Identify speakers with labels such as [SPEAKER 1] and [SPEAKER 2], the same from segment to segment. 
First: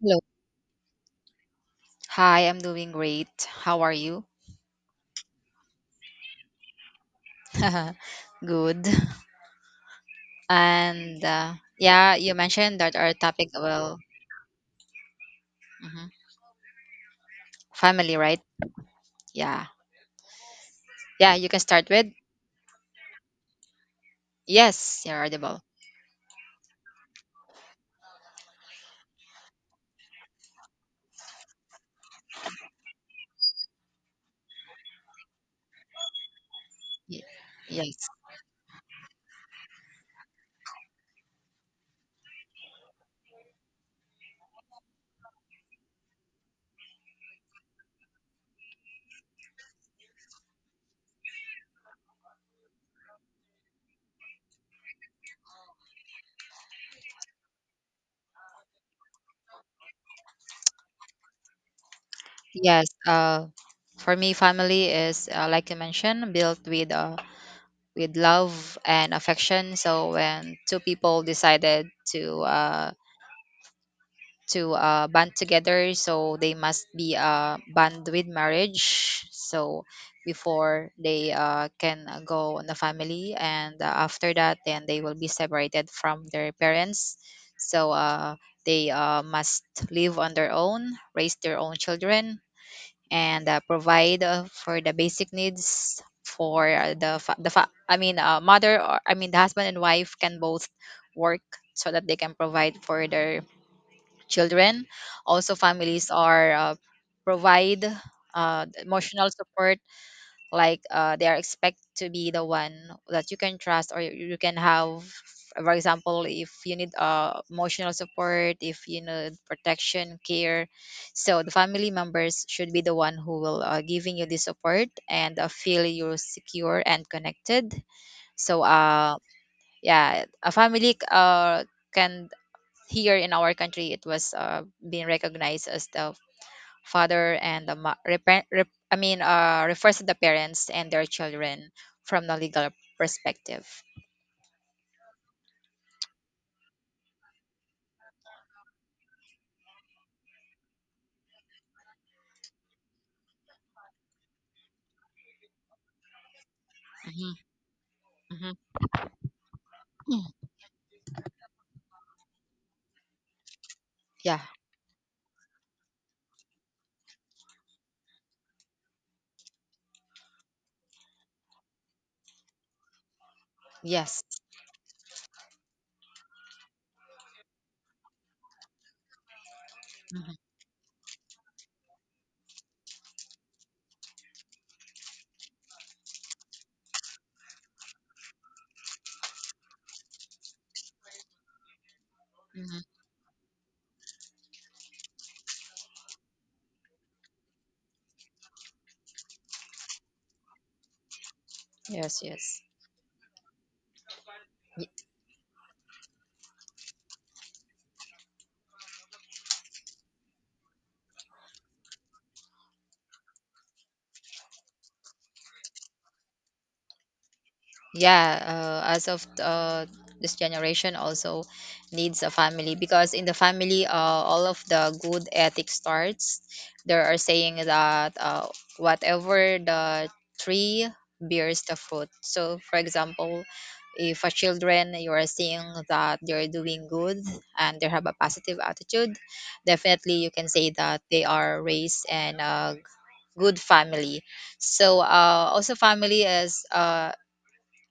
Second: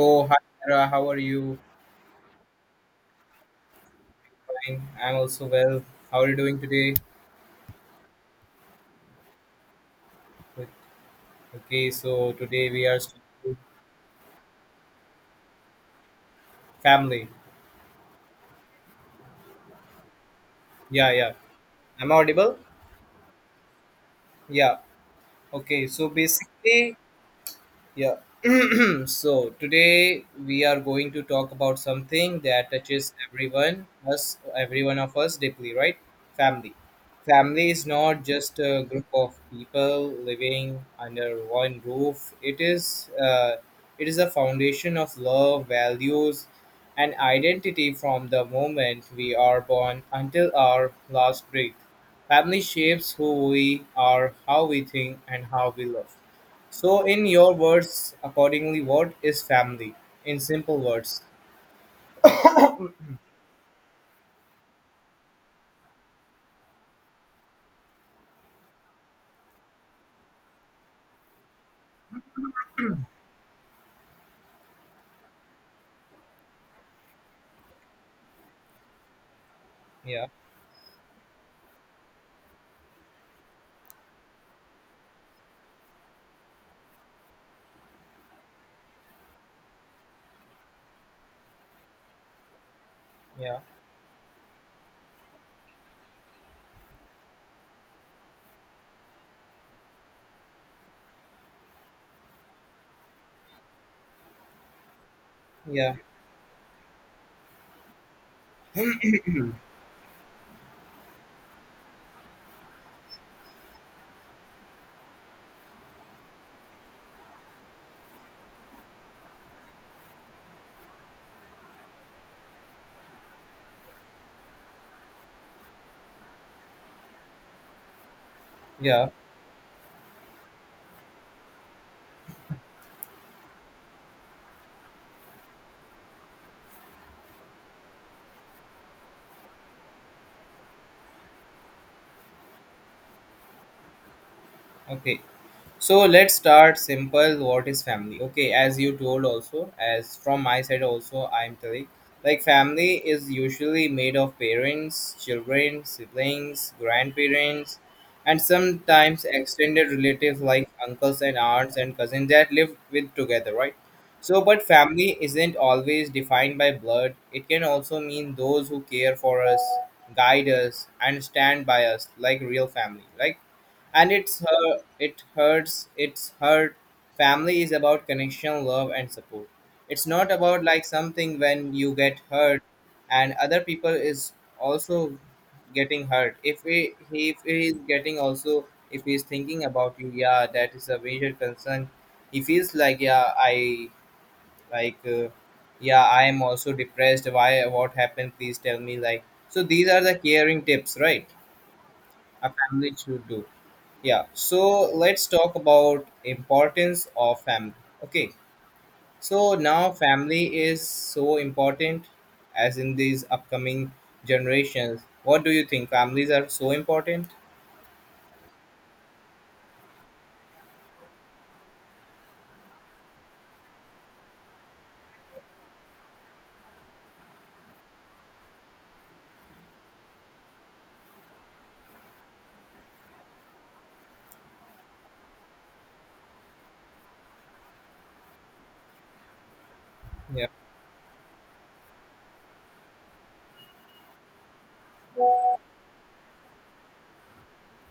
[SPEAKER 1] Hello.
[SPEAKER 2] hi, Tara. How are you?
[SPEAKER 1] Hi, I'm doing great. How are you?
[SPEAKER 2] Fine. I'm also well. How are you doing today?
[SPEAKER 1] Good. And uh,
[SPEAKER 2] Okay,
[SPEAKER 1] yeah,
[SPEAKER 2] so
[SPEAKER 1] you
[SPEAKER 2] today
[SPEAKER 1] mentioned
[SPEAKER 2] we
[SPEAKER 1] that
[SPEAKER 2] are
[SPEAKER 1] our topic
[SPEAKER 2] studying
[SPEAKER 1] will mhm,
[SPEAKER 2] family.
[SPEAKER 1] family, right? Yeah.
[SPEAKER 2] Yeah, yeah.
[SPEAKER 1] Yeah, you can start with.
[SPEAKER 2] I'm audible? Yeah.
[SPEAKER 1] Yes, you're audible.
[SPEAKER 2] Okay, so basically, yeah. So today we are going to talk about something that touches everyone, us, every one of us deeply, right? Family.
[SPEAKER 1] Y-
[SPEAKER 2] Family is
[SPEAKER 1] Yes.
[SPEAKER 2] not just a group of people living under one roof. It is a foundation of love, values, and identity. From the moment we are born until our last breath, family shapes who we are, how we think, and how we love. So, in your words, accordingly, what is family? In simple words.
[SPEAKER 1] Yes. For me, family is like you mentioned, built with love and affection. So when two people decided to uh, to band together, so they must be band with marriage, so
[SPEAKER 2] Yeah,
[SPEAKER 1] before they can go on the family, and after that then they will be separated from their parents, so they must live on their own, raise their own children, and
[SPEAKER 2] yeah,
[SPEAKER 1] provide for the basic needs for the fa- I mean mother, or I mean the husband and wife can both work so that they can provide for their children. Also,
[SPEAKER 2] yeah,
[SPEAKER 1] families are provide emotional support, like they are expect to be the one that you can trust or you can have. For example, if you need emotional support, if you need protection, care, so the family members should be the one who will giving you the support and feel you secure and connected. So
[SPEAKER 2] yeah.
[SPEAKER 1] uh, yeah, a family can, here in our country, it was being recognized as the father and the refers to the parents and their children from the legal perspective.
[SPEAKER 2] Okay. So let's start simple. What is family? Okay, as you told also, as from my side also, I'm telling. Like, family is usually made of parents, children, siblings,
[SPEAKER 1] Hmm.
[SPEAKER 2] grandparents, and
[SPEAKER 1] Hmm.
[SPEAKER 2] sometimes extended relatives like uncles and aunts and cousins that live with together, right? So,
[SPEAKER 1] Yeah.
[SPEAKER 2] but family isn't always defined by blood. It can also mean those who care for us, guide us, and stand by us, like real family, right? And
[SPEAKER 1] Yes.
[SPEAKER 2] it's hurt. Family is about connection, love and support. It's not
[SPEAKER 1] Hmm.
[SPEAKER 2] about like something when you get hurt and other people is also getting hurt. If if he is getting also, if he is thinking about you, yeah, that is a major concern. He feels
[SPEAKER 1] Hmm.
[SPEAKER 2] like, yeah, I like uh, yeah, I am also depressed, why, what happened, please tell me, like. So these are the caring tips, right,
[SPEAKER 1] Yes,
[SPEAKER 2] a
[SPEAKER 1] yes.
[SPEAKER 2] family should do. Yeah, so let's talk about importance of family. Okay, so now family is so important. As in these upcoming generations, what do you think families are so important?
[SPEAKER 1] Yeah, as of this generation, also needs a family because in the family, all of the good ethics starts. There are saying that whatever the tree bears the fruit. So, for example, if a children you are seeing that they're doing good and they have a positive attitude, definitely you
[SPEAKER 2] Yeah.
[SPEAKER 1] can say that they are raised in a good family. Also, family is uh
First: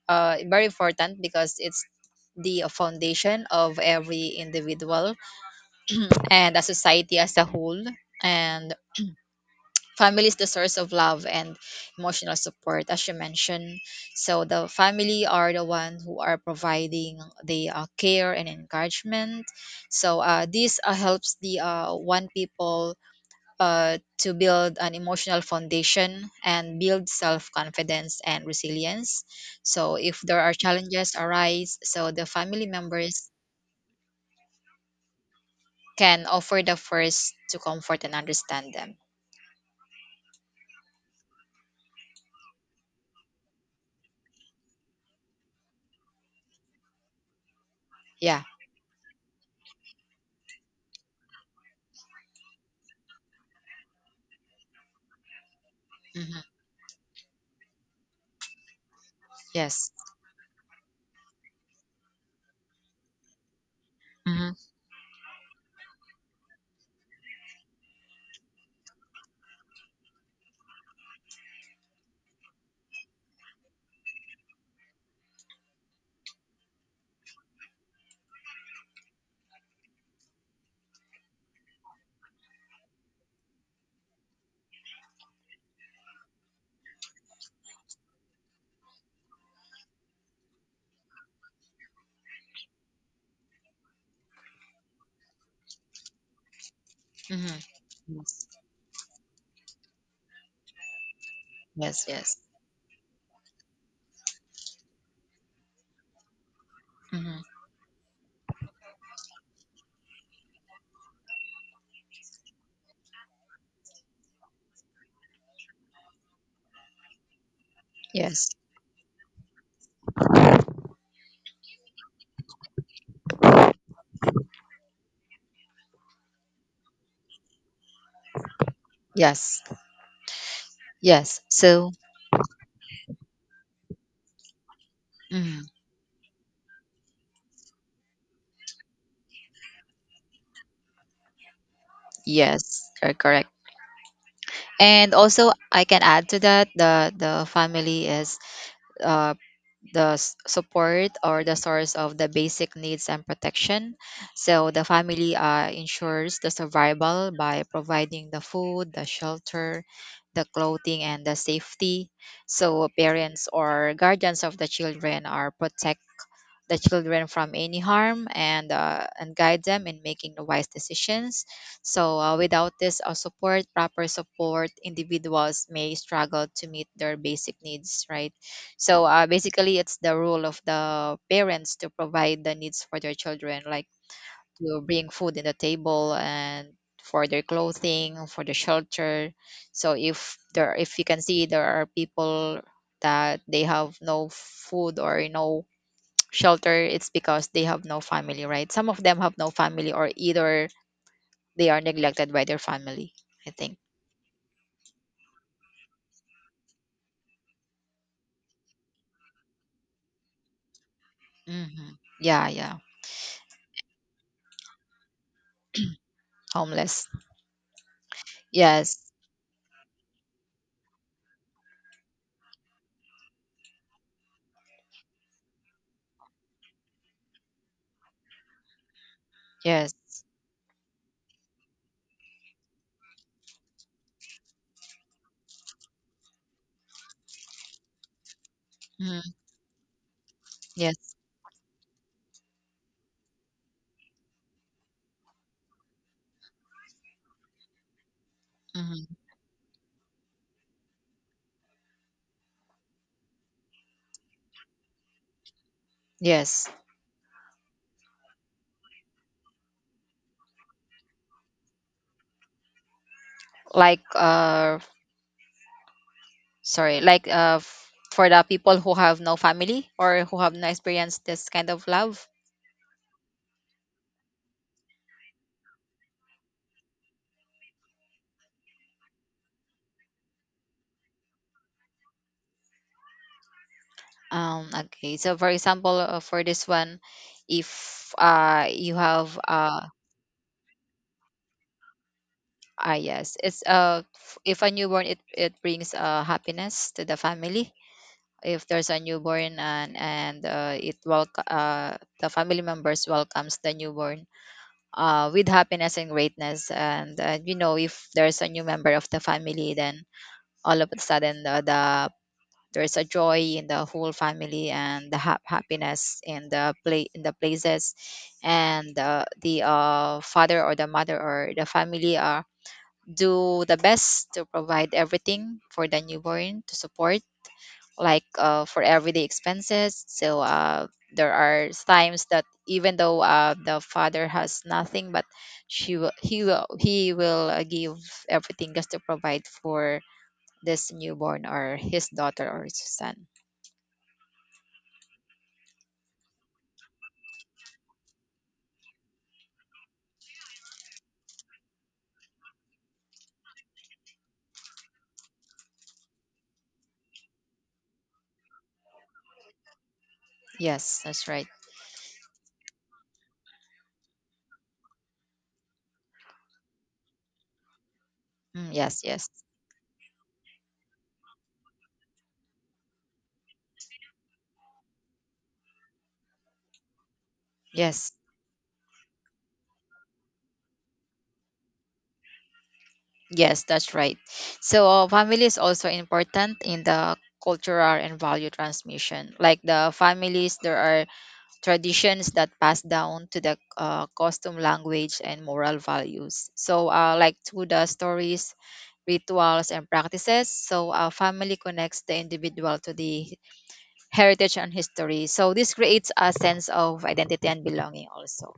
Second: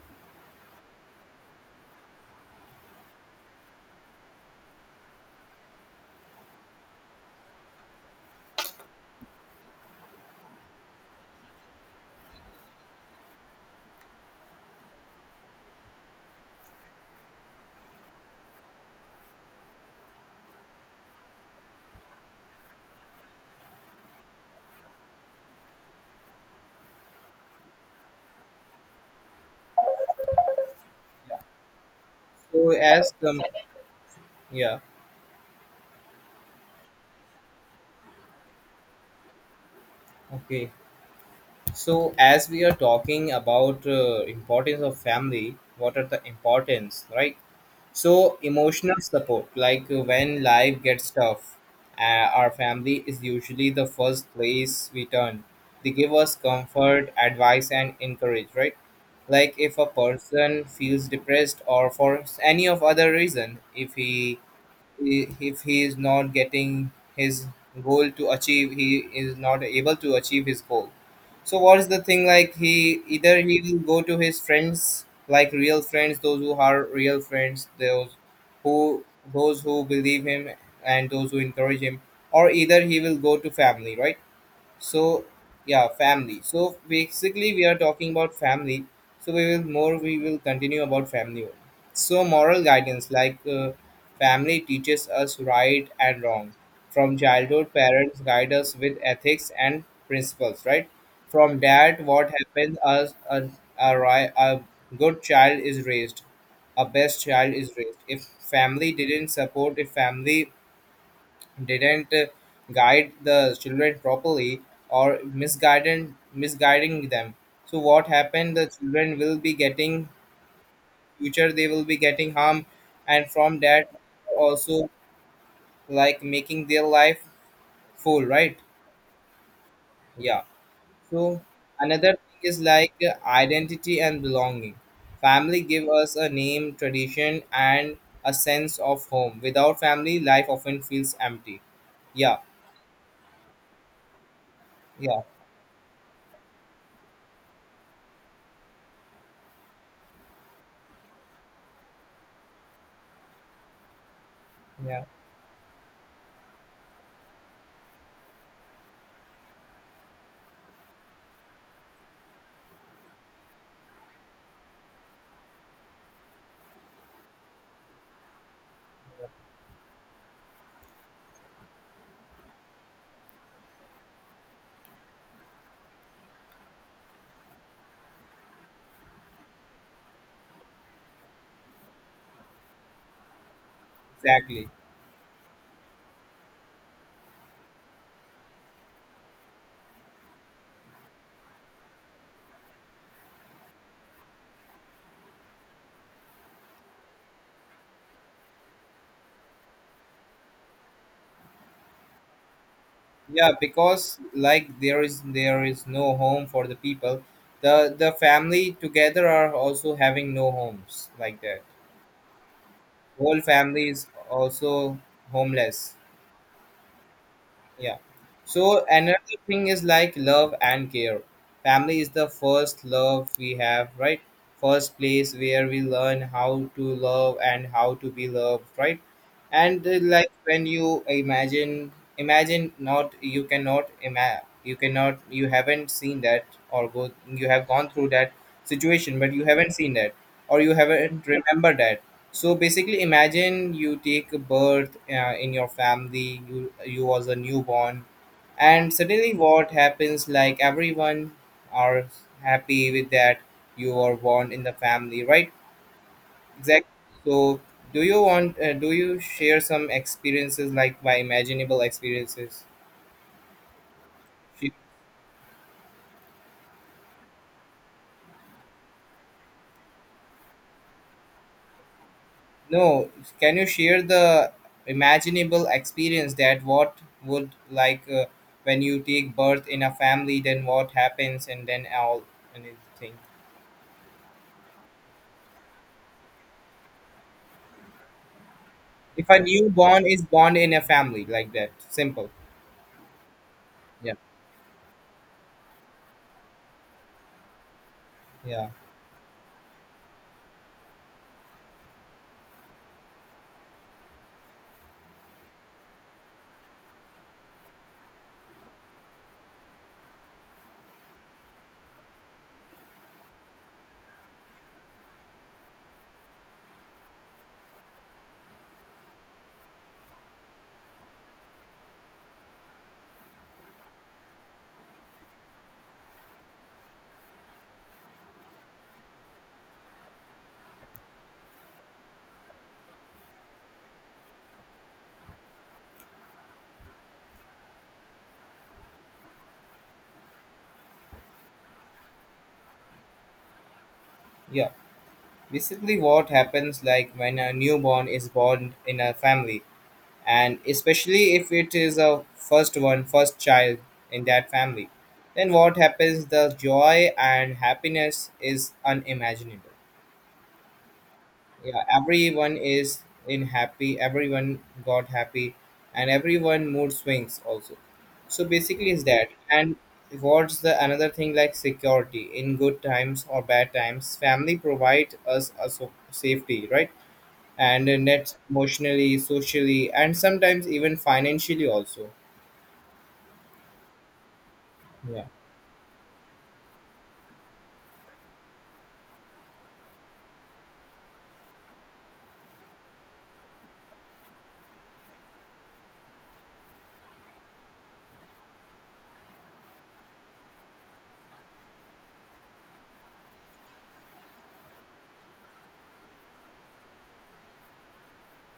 [SPEAKER 1] uh, very important because it's the foundation of every individual and a society as a whole. And family is the source of love and emotional support, as you mentioned. So the family are the one who are providing the care and encouragement. This helps the one people to build an emotional foundation and build self-confidence and resilience. So if there are challenges arise, so the family
[SPEAKER 2] so as
[SPEAKER 1] members
[SPEAKER 2] Yeah.
[SPEAKER 1] can offer the first to comfort and understand them.
[SPEAKER 2] Okay, so as we are talking about importance of family, what are the importance, right? So
[SPEAKER 1] Yeah.
[SPEAKER 2] emotional support, like, when life gets tough, our family is usually the first place we turn. They give us
[SPEAKER 1] Hmm.
[SPEAKER 2] comfort, advice, and encourage, right? Like, if a
[SPEAKER 1] Yes.
[SPEAKER 2] person feels depressed or for any of other reason, if he,
[SPEAKER 1] Hmm.
[SPEAKER 2] if he is not getting his goal to achieve, he is not able to achieve his goal. So what is the thing like, he either he will go to his friends, like real friends, those who are real friends, those who, those who believe him and those who encourage him, or either he will go to family, right? So yeah, family. So basically we are talking about family, so we will continue about family only. So moral guidance, like, family teaches us right and wrong. From
[SPEAKER 1] Hmm.
[SPEAKER 2] childhood, parents
[SPEAKER 1] Yes,
[SPEAKER 2] guide us with ethics and principles, right? From that
[SPEAKER 1] yes,
[SPEAKER 2] what
[SPEAKER 1] yes.
[SPEAKER 2] happens, as a, ri- a good child is raised, a best
[SPEAKER 1] Hmm.
[SPEAKER 2] child is raised. If family didn't support, if family didn't guide the children properly, or misguided misguiding them, so what
[SPEAKER 1] Yes,
[SPEAKER 2] happened, the children will be getting future, they will be getting harm. And from that also, like, making their life full, right?
[SPEAKER 1] yes,
[SPEAKER 2] Yeah. So
[SPEAKER 1] yes. So
[SPEAKER 2] another thing is like, identity and belonging. Family
[SPEAKER 1] mhm.
[SPEAKER 2] give us a name, tradition and a sense of home. Without family, life often feels empty. Yeah,
[SPEAKER 1] Yes, you're correct. And
[SPEAKER 2] yeah,
[SPEAKER 1] also I can add to that, the family is uh, the support or the source of the basic needs and protection. So the
[SPEAKER 2] yeah,
[SPEAKER 1] family ensures the survival by providing the food, the shelter, the clothing, and the safety. So parents or guardians of the children are protected the children from any harm and guide them in making the wise decisions. So without this support proper support, individuals may struggle to meet their basic needs, right? So basically, it's the role of the parents to provide the needs for their children, like
[SPEAKER 2] exactly.
[SPEAKER 1] to bring food in the table, and for their clothing, for the shelter. So if there, if you can see there are people that they have no food or no shelter, it's because they have no family, right? Some of them have no family, or either they are neglected by their family, I
[SPEAKER 2] Yeah,
[SPEAKER 1] think.
[SPEAKER 2] because like, there is, there is no home for the people. The family together are also having no homes like that,
[SPEAKER 1] Hmm. Yeah, yeah.
[SPEAKER 2] whole family is also homeless.
[SPEAKER 1] Homeless.
[SPEAKER 2] Yeah. So
[SPEAKER 1] Yes,
[SPEAKER 2] another thing is like love and care. Family is the first love we have, right? First place where we learn how to love and how to be loved, right? And
[SPEAKER 1] yes.
[SPEAKER 2] like, when you imagine, imagine, not you cannot you cannot, you haven't seen that, or go you have gone through that situation, but
[SPEAKER 1] Mhm.
[SPEAKER 2] you haven't seen that or you
[SPEAKER 1] Yes.
[SPEAKER 2] haven't remembered that. So basically, imagine you take a birth in your family. You was a newborn, and
[SPEAKER 1] Mhm.
[SPEAKER 2] suddenly what happens? Like, everyone are happy with that, you are born in the family, right?
[SPEAKER 1] Yes.
[SPEAKER 2] Exactly. So, do you want? Do you share some experiences, like, my imaginable experiences?
[SPEAKER 1] Like, sorry, like, for the people who have no family or who have not experienced this kind of love.
[SPEAKER 2] No, can you share the imaginable experience, that what would like when you take birth in a family, then what happens, and then all and everything.
[SPEAKER 1] Okay, so for example, for this one, if you
[SPEAKER 2] If a
[SPEAKER 1] have
[SPEAKER 2] newborn is born in a family like that, simple.
[SPEAKER 1] Ah, yes. It's
[SPEAKER 2] Yeah,
[SPEAKER 1] if a newborn, it brings happiness to the family. If
[SPEAKER 2] yeah,
[SPEAKER 1] there's a newborn and it welcome the family members welcomes the newborn with happiness and greatness. And you know, if there's a new member of the family, then all of a sudden there's a joy in the whole family, and the happiness in the places, and the father or the mother or the family are do the best to provide everything for the newborn to support, like for everyday expenses. So there are times that even though the father has nothing, but she will, he will he will give everything just to provide for this newborn or his daughter or his son.
[SPEAKER 2] yeah. Basically, what happens like, when a newborn is born in a family, and especially if it is a first one, first child in that family, then what happens? The joy and happiness is unimaginable.
[SPEAKER 1] Yes, that's right.
[SPEAKER 2] Yeah, everyone is in happy, everyone got happy, and everyone mood swings also. So
[SPEAKER 1] Mm,
[SPEAKER 2] basically
[SPEAKER 1] yes,
[SPEAKER 2] is that.
[SPEAKER 1] yes,
[SPEAKER 2] And what's the another thing like, security. In good times or bad times, family provide us a safety, right, and
[SPEAKER 1] yes.
[SPEAKER 2] net, emotionally, socially and sometimes even financially also.
[SPEAKER 1] Yes, that's right. So
[SPEAKER 2] Yeah,
[SPEAKER 1] family is also important in the cultural and value transmission. Like the families, there are traditions that pass down to the costume, language, and moral values. So like through the stories, rituals, and practices, so family connects the individual to the heritage and history. So this creates a sense of identity and belonging also.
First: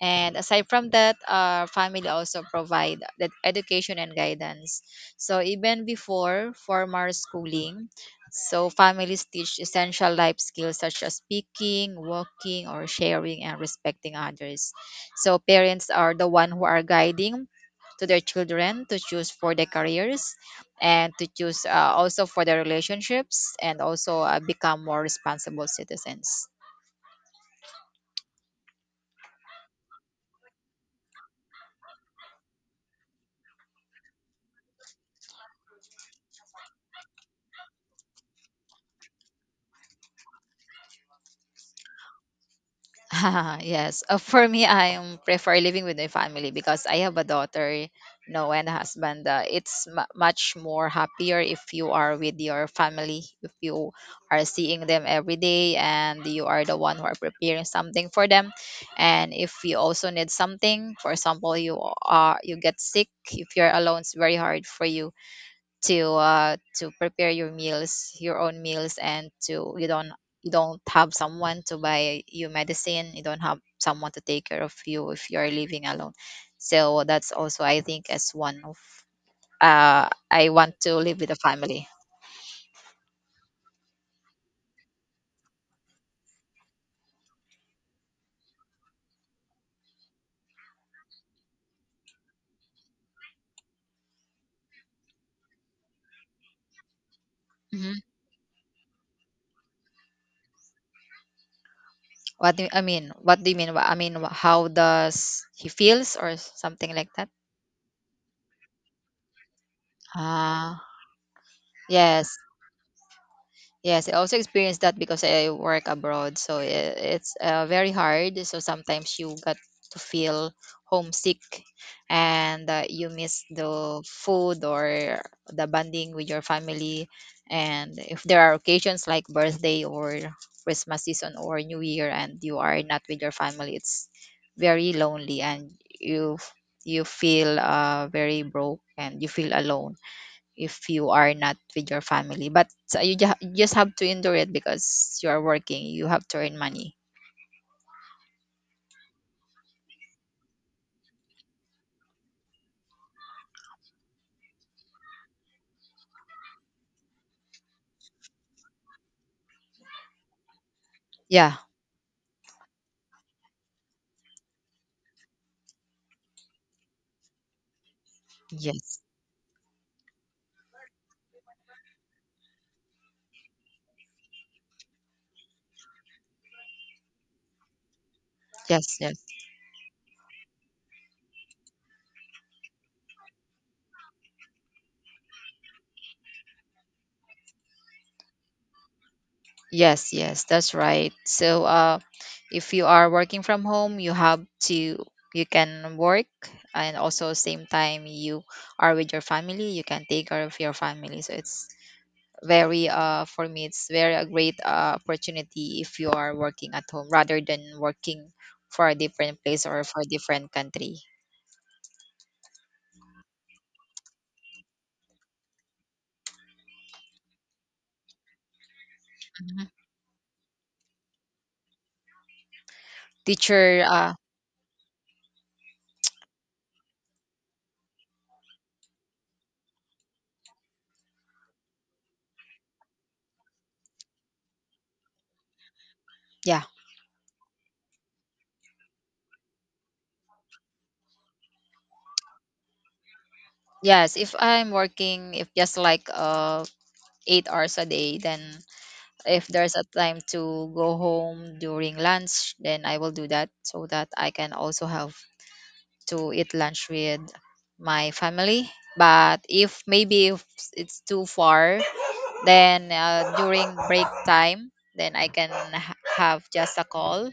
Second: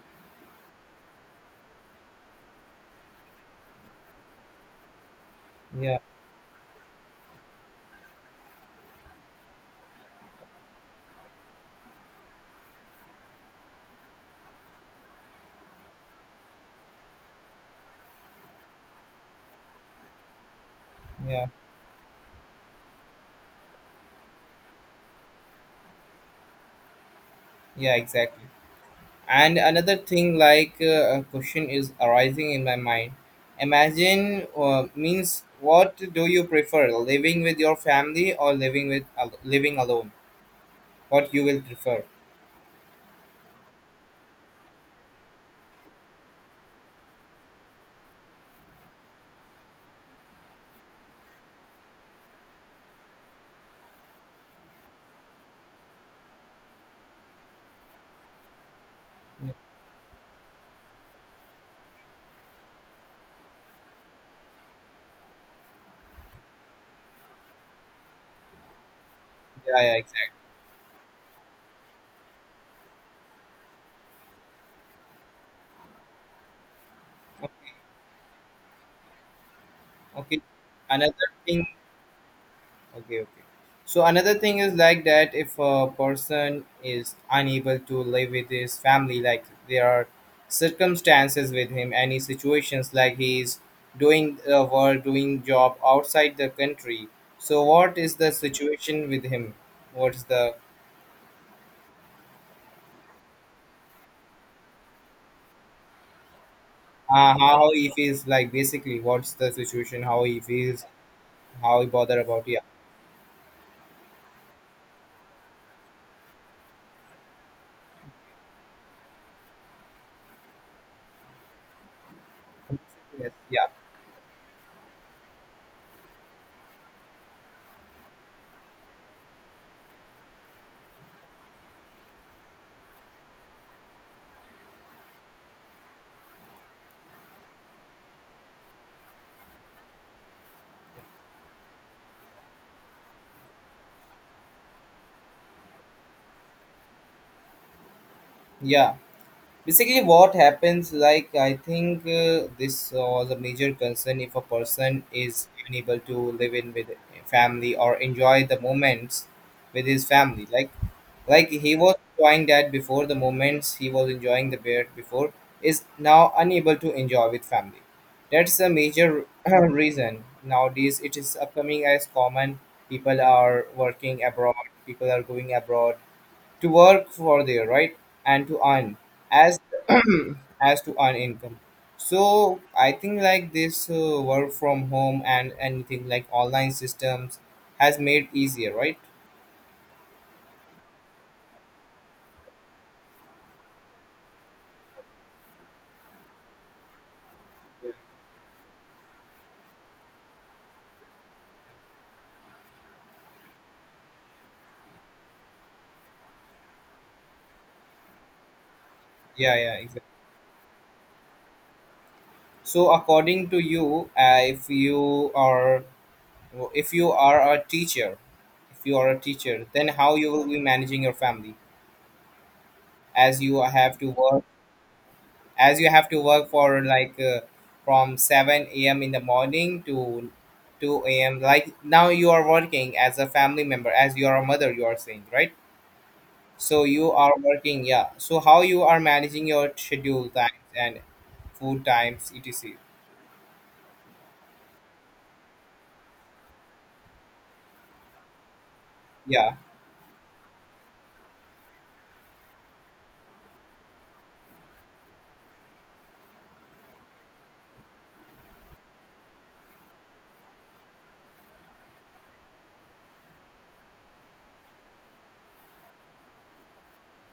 [SPEAKER 1] And aside from that, our family also provide that education and guidance. So even
[SPEAKER 2] yeah,
[SPEAKER 1] before formal schooling, so families teach essential life skills such as speaking, walking, or sharing and respecting others. So parents are the one who are guiding to their children to choose for their careers, and to
[SPEAKER 2] yeah,
[SPEAKER 1] choose also for their relationships, and also become more responsible citizens.
[SPEAKER 2] yeah, exactly. And another thing, like, a question is arising in my mind. Imagine, means, what do you prefer, living with your family or living living alone? What you will prefer?
[SPEAKER 1] Yes. For me, I am prefer living with my family because I have a daughter, you know, and a husband. It's mu much more happier if you are with your family, if you are seeing them every day, and you are the one who are preparing something for them. And
[SPEAKER 2] Yeah,
[SPEAKER 1] if you also need something, for example, you are you get sick. If you're alone, it's very hard for you to prepare your meals, your own meals, and to
[SPEAKER 2] yeah, exactly.
[SPEAKER 1] you don't have someone to buy you medicine. You don't have someone to take care of you if you are living alone. So that's also
[SPEAKER 2] Okay.
[SPEAKER 1] I think as one of
[SPEAKER 2] Okay.
[SPEAKER 1] I want to live
[SPEAKER 2] Another
[SPEAKER 1] with a
[SPEAKER 2] thing.
[SPEAKER 1] family.
[SPEAKER 2] Okay, okay. So another thing is like that, if a person is unable to live with his family, like there are circumstances with him, any situations, like he is doing work, doing job outside the country. So
[SPEAKER 1] Hmm.
[SPEAKER 2] what is the situation with him? What's the,
[SPEAKER 1] What do you, I mean? What do you mean? I mean, how does he feels or something like that?
[SPEAKER 2] how he feels, like, basically? What's the situation? How he feels?
[SPEAKER 1] Ah.
[SPEAKER 2] How he bother
[SPEAKER 1] Yes,
[SPEAKER 2] about? Yeah,
[SPEAKER 1] yes. I also experienced that because I work abroad, so it's very hard. So sometimes you got to feel homesick, and you
[SPEAKER 2] yes,
[SPEAKER 1] miss
[SPEAKER 2] yeah,
[SPEAKER 1] the food or the bonding with your family. And if there are occasions like birthday or Christmas season or New Year, and you are not with your family, it's very lonely, and you feel very broke and you feel alone if you are not with your family. But you, you just have to endure it because you are working. You have to earn money.
[SPEAKER 2] yeah. Basically what happens like, I think, this was a major concern, if a person is unable to live in with family or enjoy the moments with his family, like
[SPEAKER 1] Yeah.
[SPEAKER 2] he was enjoying that before, the moments he was enjoying the bear before, is now unable to enjoy with family. That's a
[SPEAKER 1] Yes.
[SPEAKER 2] major reason. Nowadays it is upcoming as common, people are working abroad, people are going abroad to work for their, right, and to earn,
[SPEAKER 1] Yes. Yes.
[SPEAKER 2] as as to earn income. So I think like, this work from home and anything like online systems has made easier, right?
[SPEAKER 1] Yes. Yes, that's right. So, if you are working from home, you have to you can work, and also same time you are with your family. You can take care of your family. So it's very for me it's very a great opportunity if you are working at home rather than working for a different
[SPEAKER 2] Yeah,
[SPEAKER 1] place
[SPEAKER 2] yeah,
[SPEAKER 1] or
[SPEAKER 2] exactly.
[SPEAKER 1] for a different country.
[SPEAKER 2] So according to you, if you are, if you are a teacher, if you are a teacher,
[SPEAKER 1] Mhm.
[SPEAKER 2] then how you will be managing your family, as you
[SPEAKER 1] Teacher,
[SPEAKER 2] have to work, as you have to work for like from 7 a.m in the morning to 2 a.m, like, now you are working as a family member, as you are a mother, you are saying, right?
[SPEAKER 1] yeah,
[SPEAKER 2] So you are working, yeah. So how you are managing your schedule times and food times etc.
[SPEAKER 1] yes. If I'm working, if just like 8 hours a day, then if
[SPEAKER 2] Yeah.
[SPEAKER 1] there's a time to go home during lunch, then I will do that so that I can also have to eat lunch with my family. But if maybe if it's too far, then during break time, then I can have just a call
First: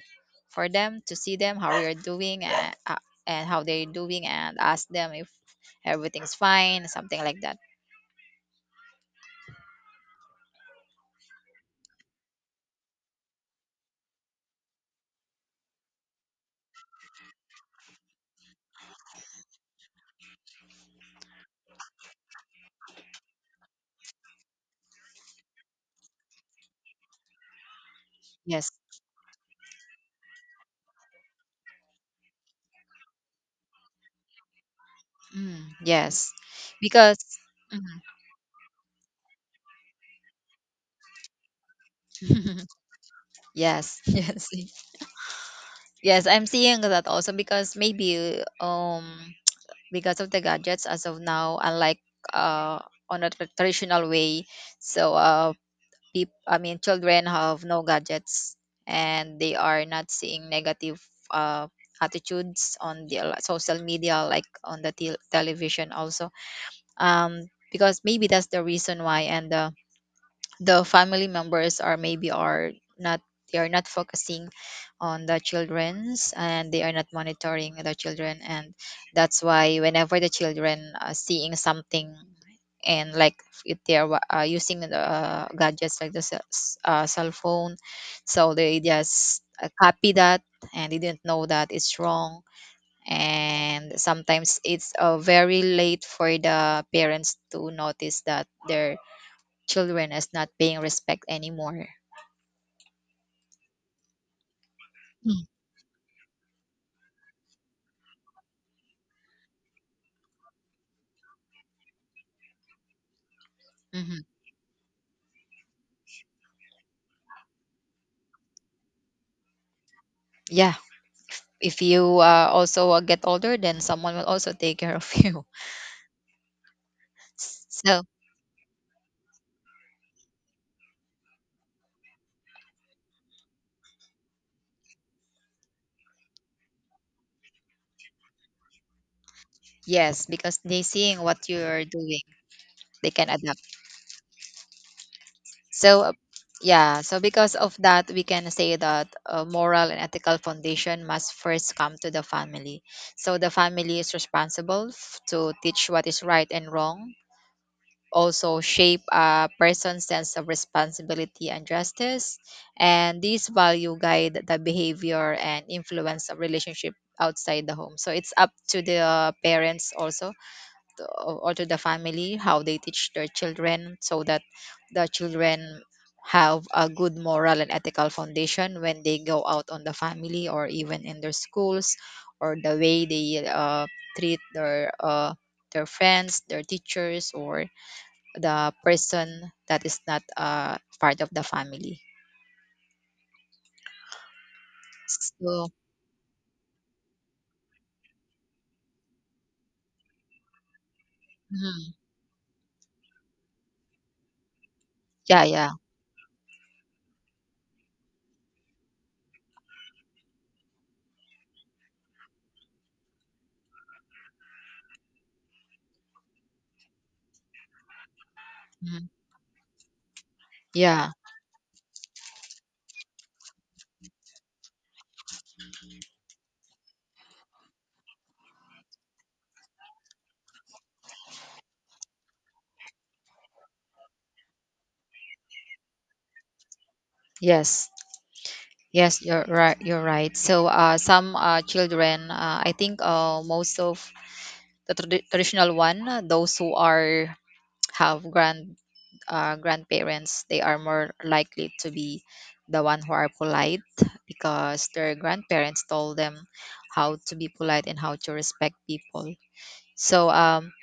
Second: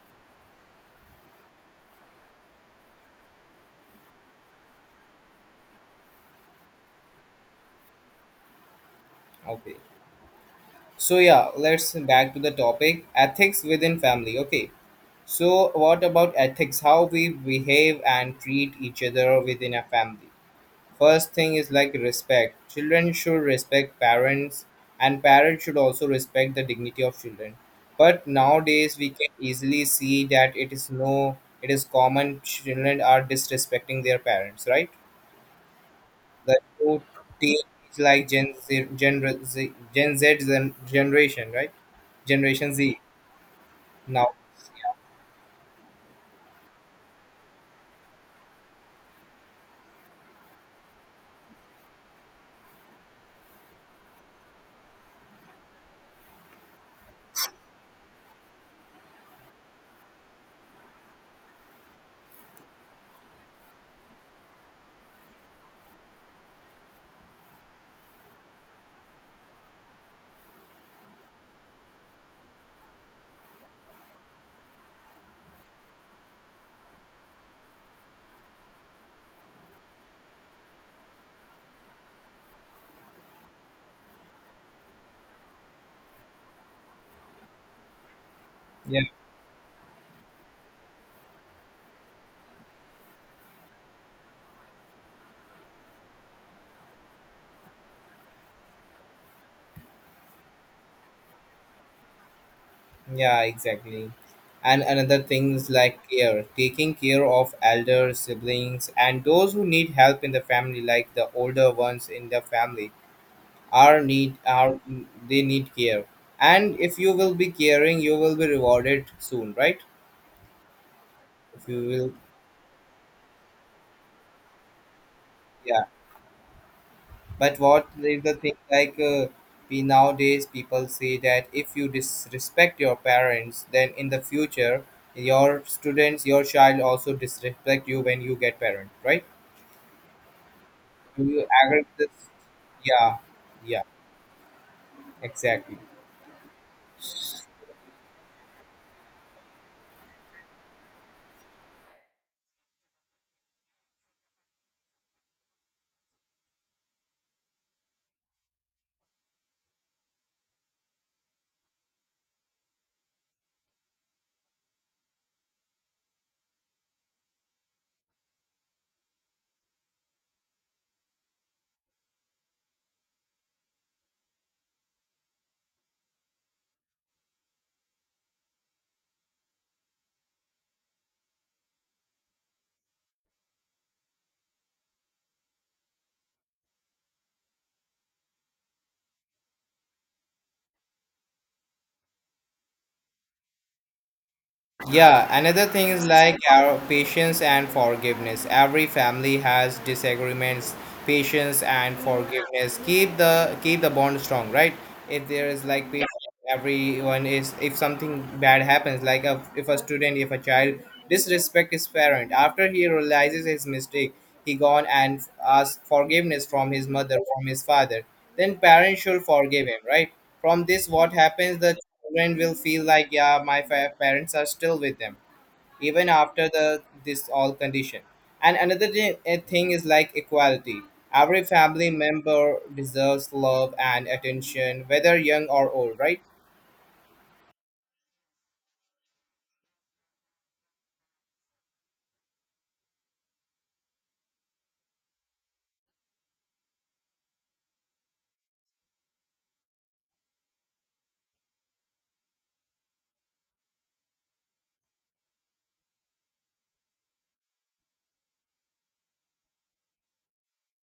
[SPEAKER 1] for them to see them how we are doing and how they're doing and ask them if everything's fine, something like that.
[SPEAKER 2] Okay. So yeah, let's back to the topic, ethics within family. Okay, so what about ethics, how we behave and treat each other within a family. First thing is like respect. Children should respect parents, and parents should also respect the dignity of children. But
[SPEAKER 1] Yes.
[SPEAKER 2] nowadays, we can easily see that it is no, it is common, children are disrespecting their parents, right?
[SPEAKER 1] Mm, yes.
[SPEAKER 2] The new
[SPEAKER 1] Because
[SPEAKER 2] teen is
[SPEAKER 1] Mhm.
[SPEAKER 2] like Gen Z, Gen Z, Gen Z generation, right? Generation Z
[SPEAKER 1] yes,
[SPEAKER 2] now.
[SPEAKER 1] yes. Yes, I'm seeing that also because maybe because of the gadgets as of now, unlike uh on a traditional way, so peop I mean, children have no gadgets, and they are not seeing negative uh, attitudes on the social media, like on the television also. Because maybe that's the reason why. And the family members are maybe are not they are not focusing on the children's, and they are not monitoring the children, and that's why whenever the children are seeing something, and like if they are using the gadgets like the cell phone, so they just copy that, and they didn't know that it's wrong. And sometimes it's very late for the parents to notice that their children as not paying respect anymore.
[SPEAKER 2] Yeah, exactly. And another
[SPEAKER 1] Mm.
[SPEAKER 2] things like care, taking care of elder siblings and those who need help in the family, like the older ones in the family, are
[SPEAKER 1] Hmm.
[SPEAKER 2] need are, they need care. And if you will be caring, you will be rewarded soon, right?
[SPEAKER 1] Yeah,
[SPEAKER 2] If you
[SPEAKER 1] if you
[SPEAKER 2] will,
[SPEAKER 1] also get older, then someone will also take care of you.
[SPEAKER 2] yeah. But what
[SPEAKER 1] So
[SPEAKER 2] is the thing like? We, nowadays people say that if you disrespect your parents, then in the future your students, your child also disrespect you when you get parent, right?
[SPEAKER 1] yes, because they seeing
[SPEAKER 2] Do you
[SPEAKER 1] what
[SPEAKER 2] agree
[SPEAKER 1] you're
[SPEAKER 2] with
[SPEAKER 1] doing,
[SPEAKER 2] this?
[SPEAKER 1] they
[SPEAKER 2] Yeah,
[SPEAKER 1] can adapt.
[SPEAKER 2] yeah, exactly.
[SPEAKER 1] So yeah, so because of that, we can say that moral and ethical foundation must first come to the family. So the family is responsible to teach what is right and wrong, also shape a person's sense of responsibility and justice. And these value guide the behavior and influence of relationship outside the home. So it's up to the parents also to, or to the family, how they teach their children so that the children have a good moral and ethical foundation when they go out on the family or even in their schools, or the way they treat their friends, their teachers, or the person that is not part of the family.
[SPEAKER 2] Yeah, another
[SPEAKER 1] So
[SPEAKER 2] thing is like our patience and forgiveness. Every family has disagreements. Patience
[SPEAKER 1] mhm.
[SPEAKER 2] and forgiveness keep the bond strong, right? If
[SPEAKER 1] Yeah,
[SPEAKER 2] there is
[SPEAKER 1] yeah,
[SPEAKER 2] like patience, everyone is. If something bad happens, like a, if a student, if a child disrespect his parent, after he realizes his mistake, he gone and asks forgiveness from his mother, from his father. Then parents
[SPEAKER 1] mhm,
[SPEAKER 2] should forgive him, right? From this what
[SPEAKER 1] yeah,
[SPEAKER 2] happens, the children will feel like, yeah, my parents are still with them, even after the this all condition. And another thing is like equality. Every family member deserves love and attention, whether young or old, right?
[SPEAKER 1] yes, yes, you're right. You're right. Some children, I think most of the traditional one, those who are have grand, grandparents, they are more likely to be the one who are polite, because their grandparents told them how to be polite and how to respect people. So um,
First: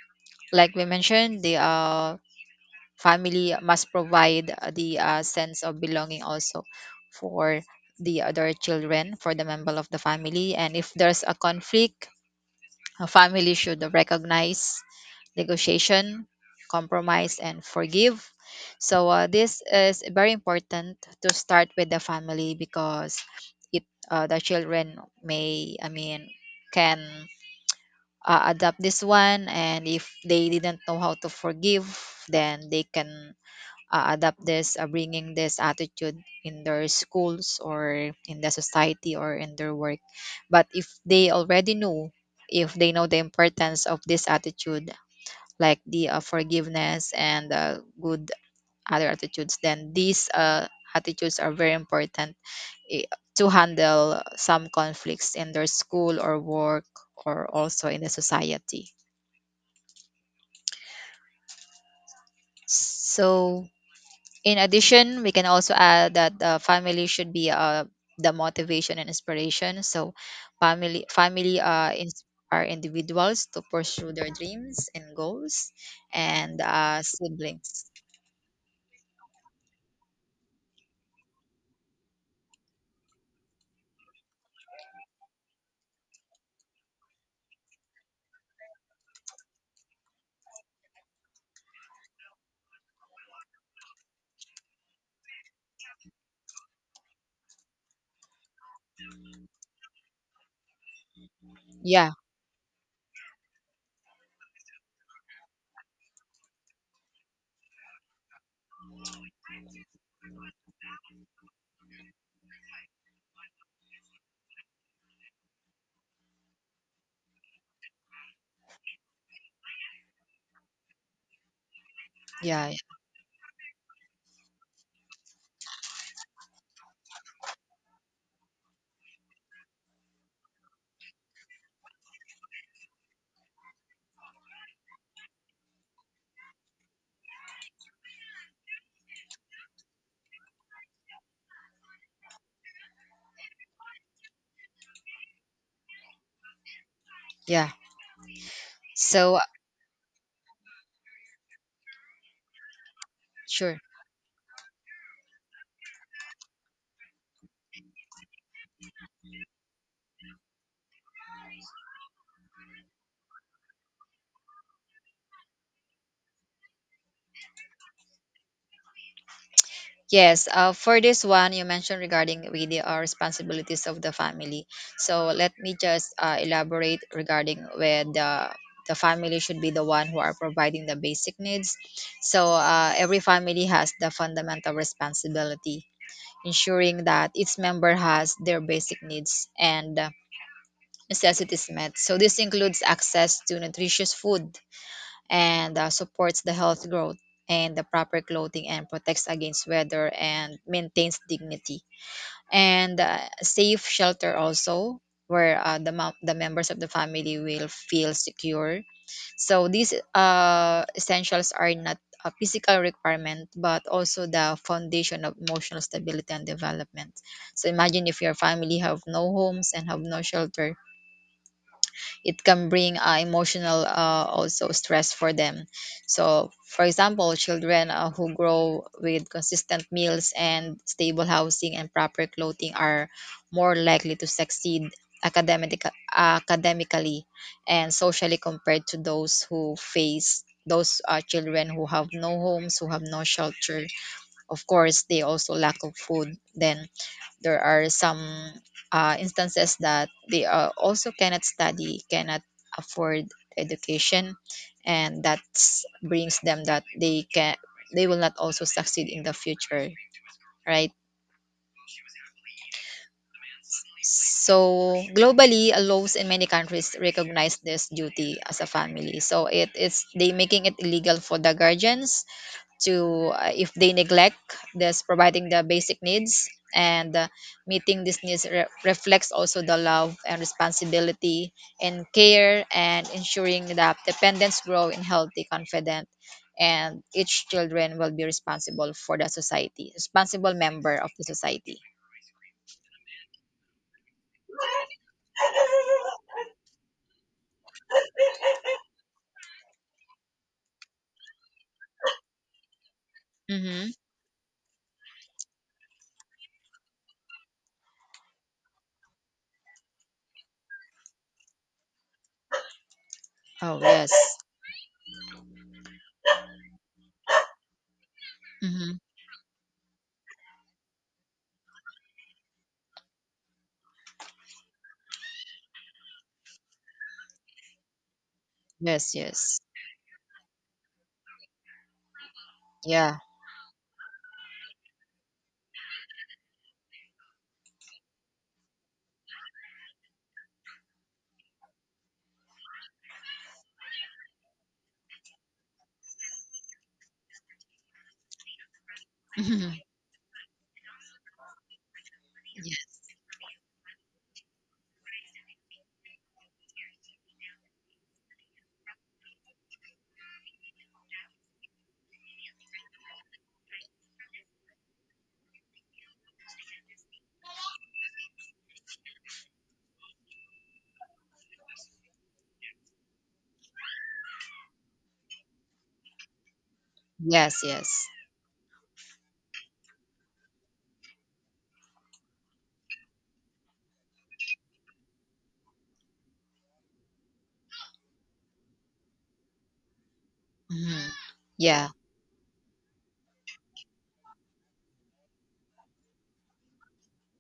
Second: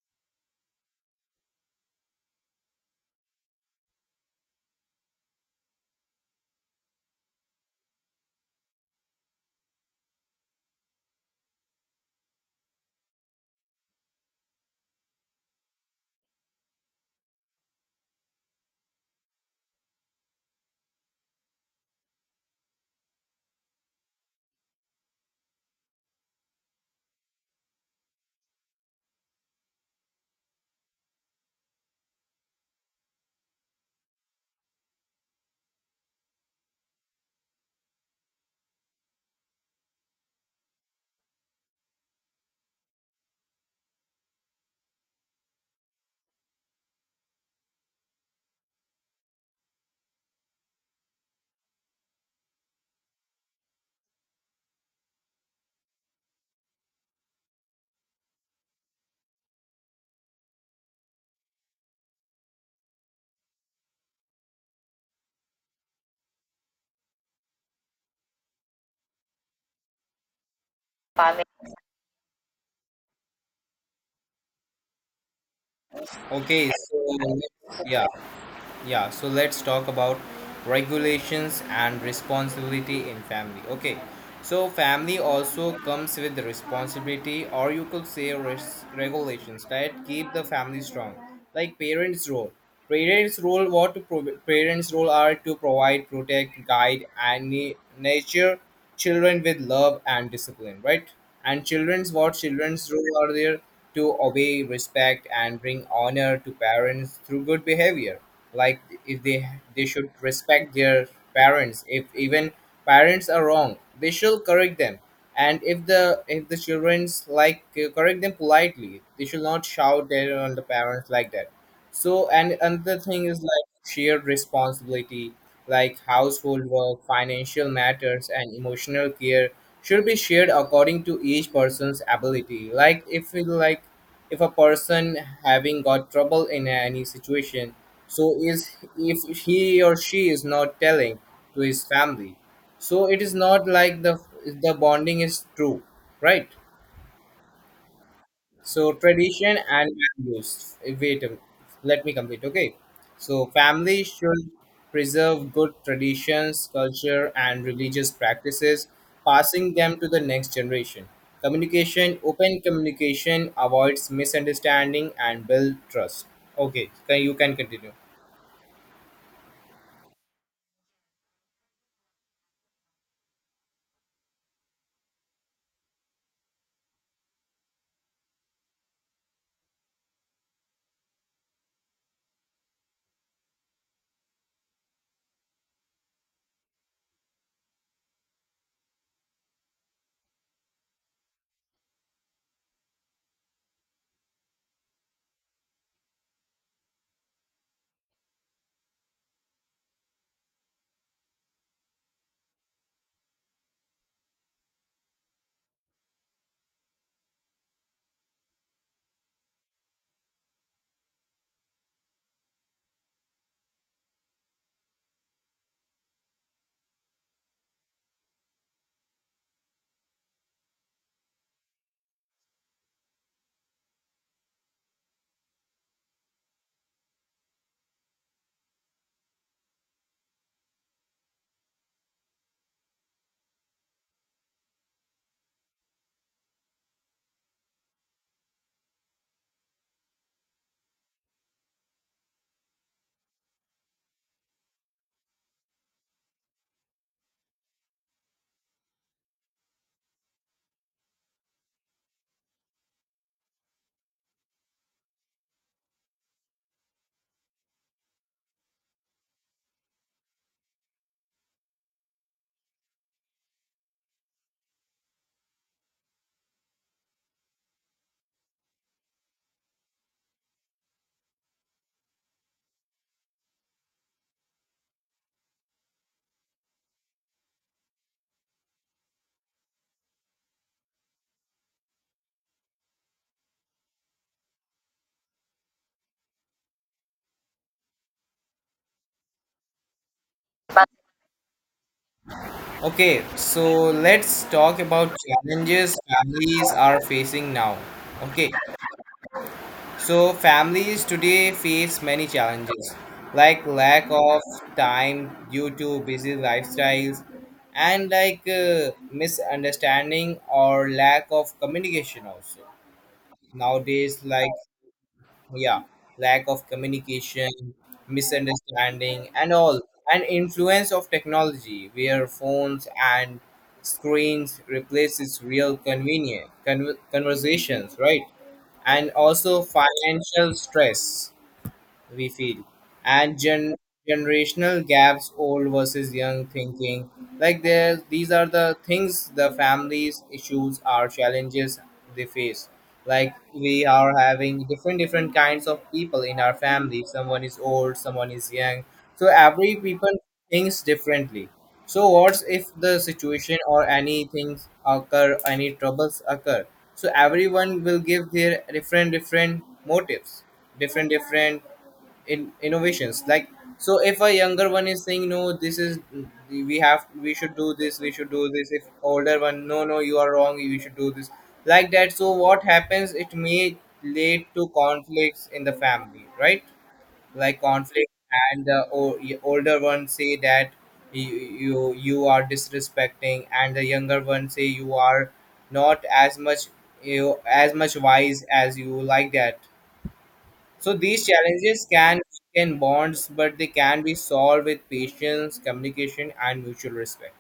[SPEAKER 1] Like we mentioned, the family must provide the sense of belonging also for the other children, for the member of the family. And if there's a conflict, a family should recognize negotiation, compromise, and forgive. So this is very important to start with the family, because it the children may I mean can adapt this one, and if they didn't know how to forgive, then they can adapt this, bringing this attitude in their schools or in the society or in their work. But if they already know, if they know the importance of this attitude, like the forgiveness and good other attitudes, then these attitudes are very important i- to handle some conflicts in their school or work or also in the society. So, in addition, we can also add that family should be the motivation and inspiration. So, family inspire individuals to pursue their dreams and goals, and
[SPEAKER 2] Okay. So
[SPEAKER 1] siblings.
[SPEAKER 2] yeah, yeah. So let's talk about regulations and responsibility in family. Okay, so family also comes with the responsibility, or you could say regulations that keep the family strong. Like parents role, parents role what to parents role are to provide, protect, guide and nurture children with love and discipline, right? And children's,
[SPEAKER 1] Yeah,
[SPEAKER 2] what children's role are there, to obey, respect, and bring honor to parents through good behavior. Like, if they, they should respect their parents. If even parents are wrong, they should correct them. And if the childrens like correct them politely, they should not shout at on the parents like that. So and
[SPEAKER 1] yeah,
[SPEAKER 2] another thing is like shared responsibility, like household work, financial matters, and emotional care should be shared according to each person's ability. Like if we like if a person having got trouble in any situation, so is if he or she is not telling to his family, so it is not like the bonding is true, right?
[SPEAKER 1] yeah.
[SPEAKER 2] So
[SPEAKER 1] So,
[SPEAKER 2] tradition and values. Wait, a minute. Let me complete. Okay. So
[SPEAKER 1] sure.
[SPEAKER 2] family should preserve good traditions, culture, and religious practices, passing them to the next generation. Communication, open communication avoids misunderstanding and build trust. Okay, can you can continue.
[SPEAKER 1] Yes, for this one you mentioned regarding with the responsibilities of the family. So let me just elaborate regarding where the family should be the one who are providing the basic needs. So every family has the fundamental responsibility, ensuring that its member has their basic needs and necessities met. So this includes access to nutritious food, and supports the health growth, and the proper clothing, and protects against weather and maintains dignity, and safe shelter also, where the members of the family will feel secure. So these essentials are not a physical requirement but also the foundation of emotional stability and development. So imagine if your family have no homes and have no shelter, it can bring emotional, also stress for them. So for example, children who grow with consistent meals and stable housing and proper clothing are more likely to succeed academic, academically and socially, compared to those who face those children who have no homes, who have no shelter. Of course, they also lack of food. Then there are some instances that they also cannot study, cannot afford education, and that brings them that they can, they will not also succeed in the future, right? So globally, laws in many countries recognize this duty as a family. So it is they making it illegal for the guardians to, if they neglect this providing the basic needs. And meeting these needs reflects also the love and responsibility and care, and ensuring that dependents grow in healthy confident, and each children will be responsible for the society, responsible member of the society.
[SPEAKER 2] Okay, so let's talk about challenges families are facing now. Okay, so families today face many challenges like
[SPEAKER 1] Mm-hmm.
[SPEAKER 2] lack of time due to busy lifestyles and like misunderstanding or lack of communication also.
[SPEAKER 1] Oh,
[SPEAKER 2] Nowadays
[SPEAKER 1] yes.
[SPEAKER 2] like yeah, lack of communication,
[SPEAKER 1] Mm-hmm.
[SPEAKER 2] misunderstanding and all, and influence of technology where phones and screens replaces real conversations, right? And
[SPEAKER 1] Yes, yes,
[SPEAKER 2] also financial stress we feel,
[SPEAKER 1] yeah.
[SPEAKER 2] and generational gaps, old versus young thinking. Like there, these are the things the families issues are challenges they face. Like we are having different different kinds of people in our family, someone is old, someone is young, so every
[SPEAKER 1] Yes,
[SPEAKER 2] people thinks differently. So what's if the situation or anything occur, any troubles occur, so everyone will give their different different motives, different different in innovations, like. So if a younger one is saying no, this is, we have, we should do this, we should do this, if older one, no no, you are wrong, you should do this, like that. So what happens, it may lead to conflicts in the family, right? Like
[SPEAKER 1] yes, yes,
[SPEAKER 2] conflict, and older one say that you, you are disrespecting, and the younger one say you are not as much, you as much wise as you, like that. So
[SPEAKER 1] hmm,
[SPEAKER 2] these challenges
[SPEAKER 1] yeah.
[SPEAKER 2] can weaken bonds, but they can be solved with patience, communication, and mutual respect.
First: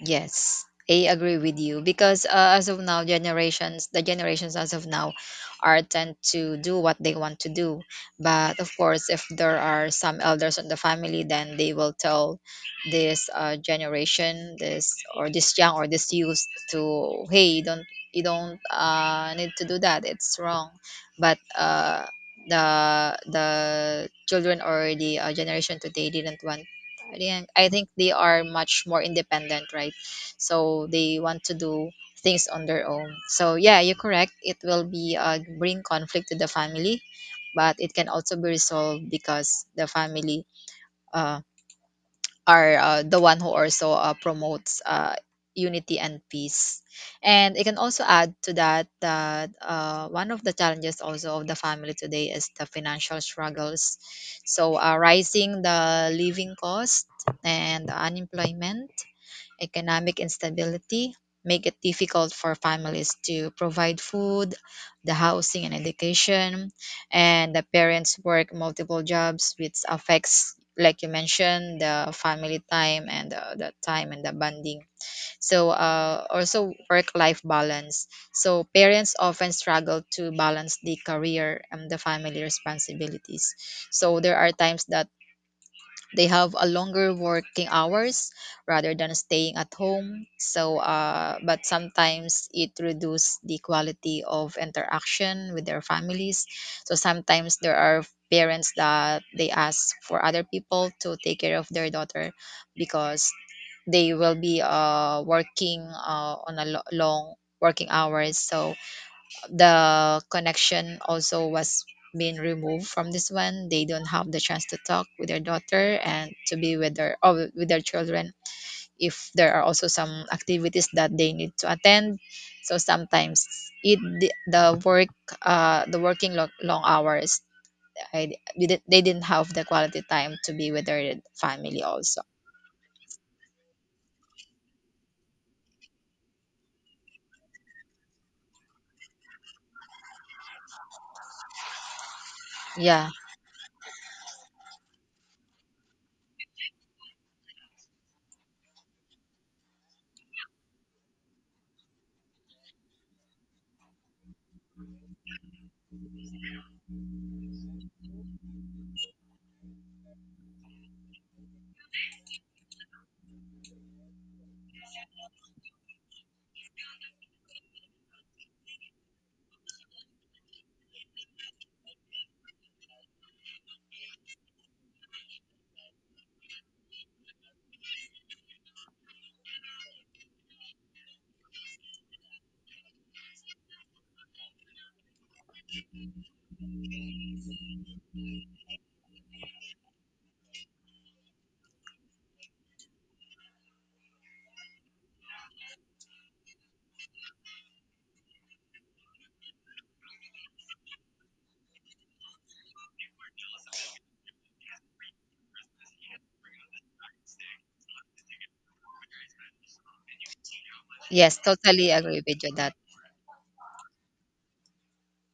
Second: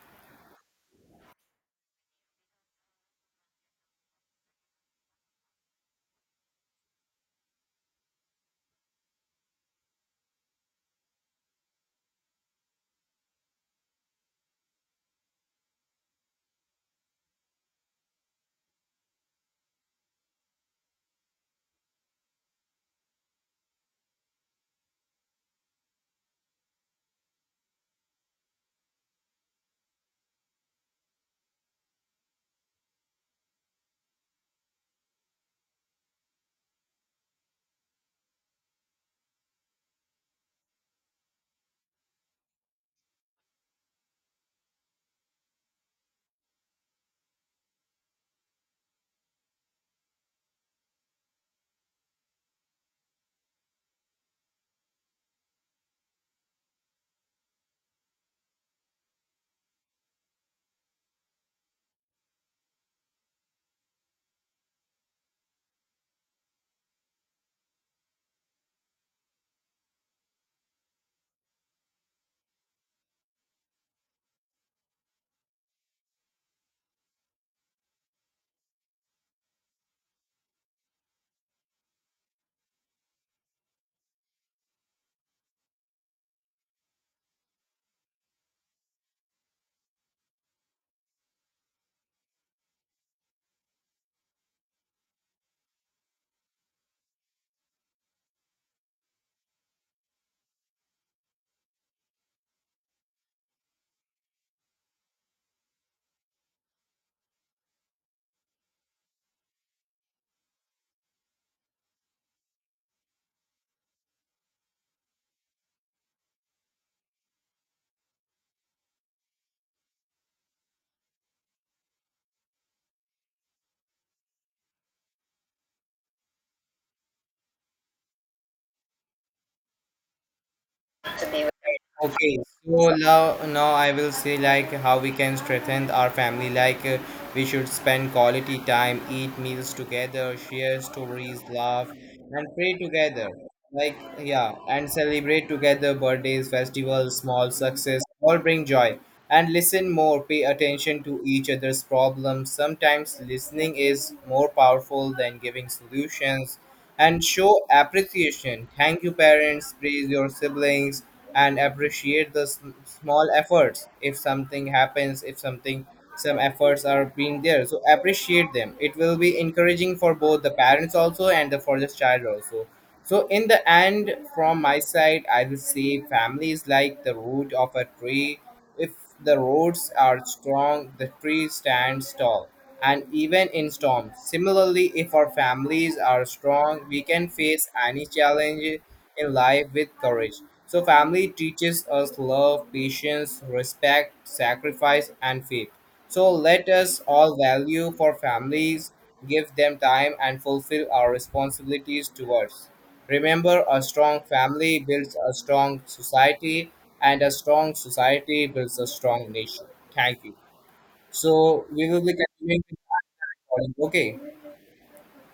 [SPEAKER 1] Yes, I agree with you, because as of now, generations, the generations as of now are tend to do what they want to do. But of course, if there are some elders in the family, then they will tell this generation, this or this young or this youth to, hey, you don't need to do that. It's wrong. But the children or the generation today didn't want, I think they are much more independent, right? So they want to do things on their own. So yeah, you're correct. It will be bring conflict to the family, but it can also be resolved because the family um, are the one who also promotes unity and peace. And I can also add to that, that one of the challenges also of the family today is the financial struggles. So rising the living cost and unemployment, economic instability make it difficult for families to provide food, the housing and education, and the parents work multiple jobs, which affects, like you mentioned, the family time and the time and the bonding. So also work-life balance. So parents often struggle to balance the career and the family responsibilities. So there are times that they have a longer working hours rather than staying at home. So but sometimes it reduces the quality of interaction with their families. So sometimes there are parents that they ask for other people to take care of their daughter, because they will be working on a long working hours. So the connection also was being removed from this one, they don't have the chance to talk with their daughter and to be with their, oh, with their children. If there are also some activities that they need to attend, so sometimes it the work, the working long, long hours, I, didn't- they didn't have the quality time to be with their family also.
[SPEAKER 2] Okay, so now I will say like how we can strengthen our family. Like we should spend quality time, eat meals together, share stories, laugh, and pray
[SPEAKER 1] Yeah,
[SPEAKER 2] together. Like yeah, and celebrate together birthdays, festivals, small success, all bring joy. And listen more, pay attention to each other's problems. Sometimes listening is more powerful than giving solutions, and show appreciation. Thank you, parents, praise your siblings, and appreciate the small efforts. If something happens, if something, some efforts are being there, so appreciate them, it will be encouraging for both the parents also and the for the child also. So in the end, from my side, I will say family is like the root of a tree. If the roads are strong, the tree stands tall, and even in storms. Similarly, if our families are strong, we can face any challenge in life with courage. So, family teaches us love, patience, respect, sacrifice, and faith. So, let us all value for families, give them time, and fulfill our responsibilities towards. Remember, a strong family builds a strong society, and a strong society builds a strong nation. Thank you.
[SPEAKER 1] yes,
[SPEAKER 2] So we
[SPEAKER 1] totally
[SPEAKER 2] will be
[SPEAKER 1] agree with you
[SPEAKER 2] continuing
[SPEAKER 1] that
[SPEAKER 2] with the recording. Okay.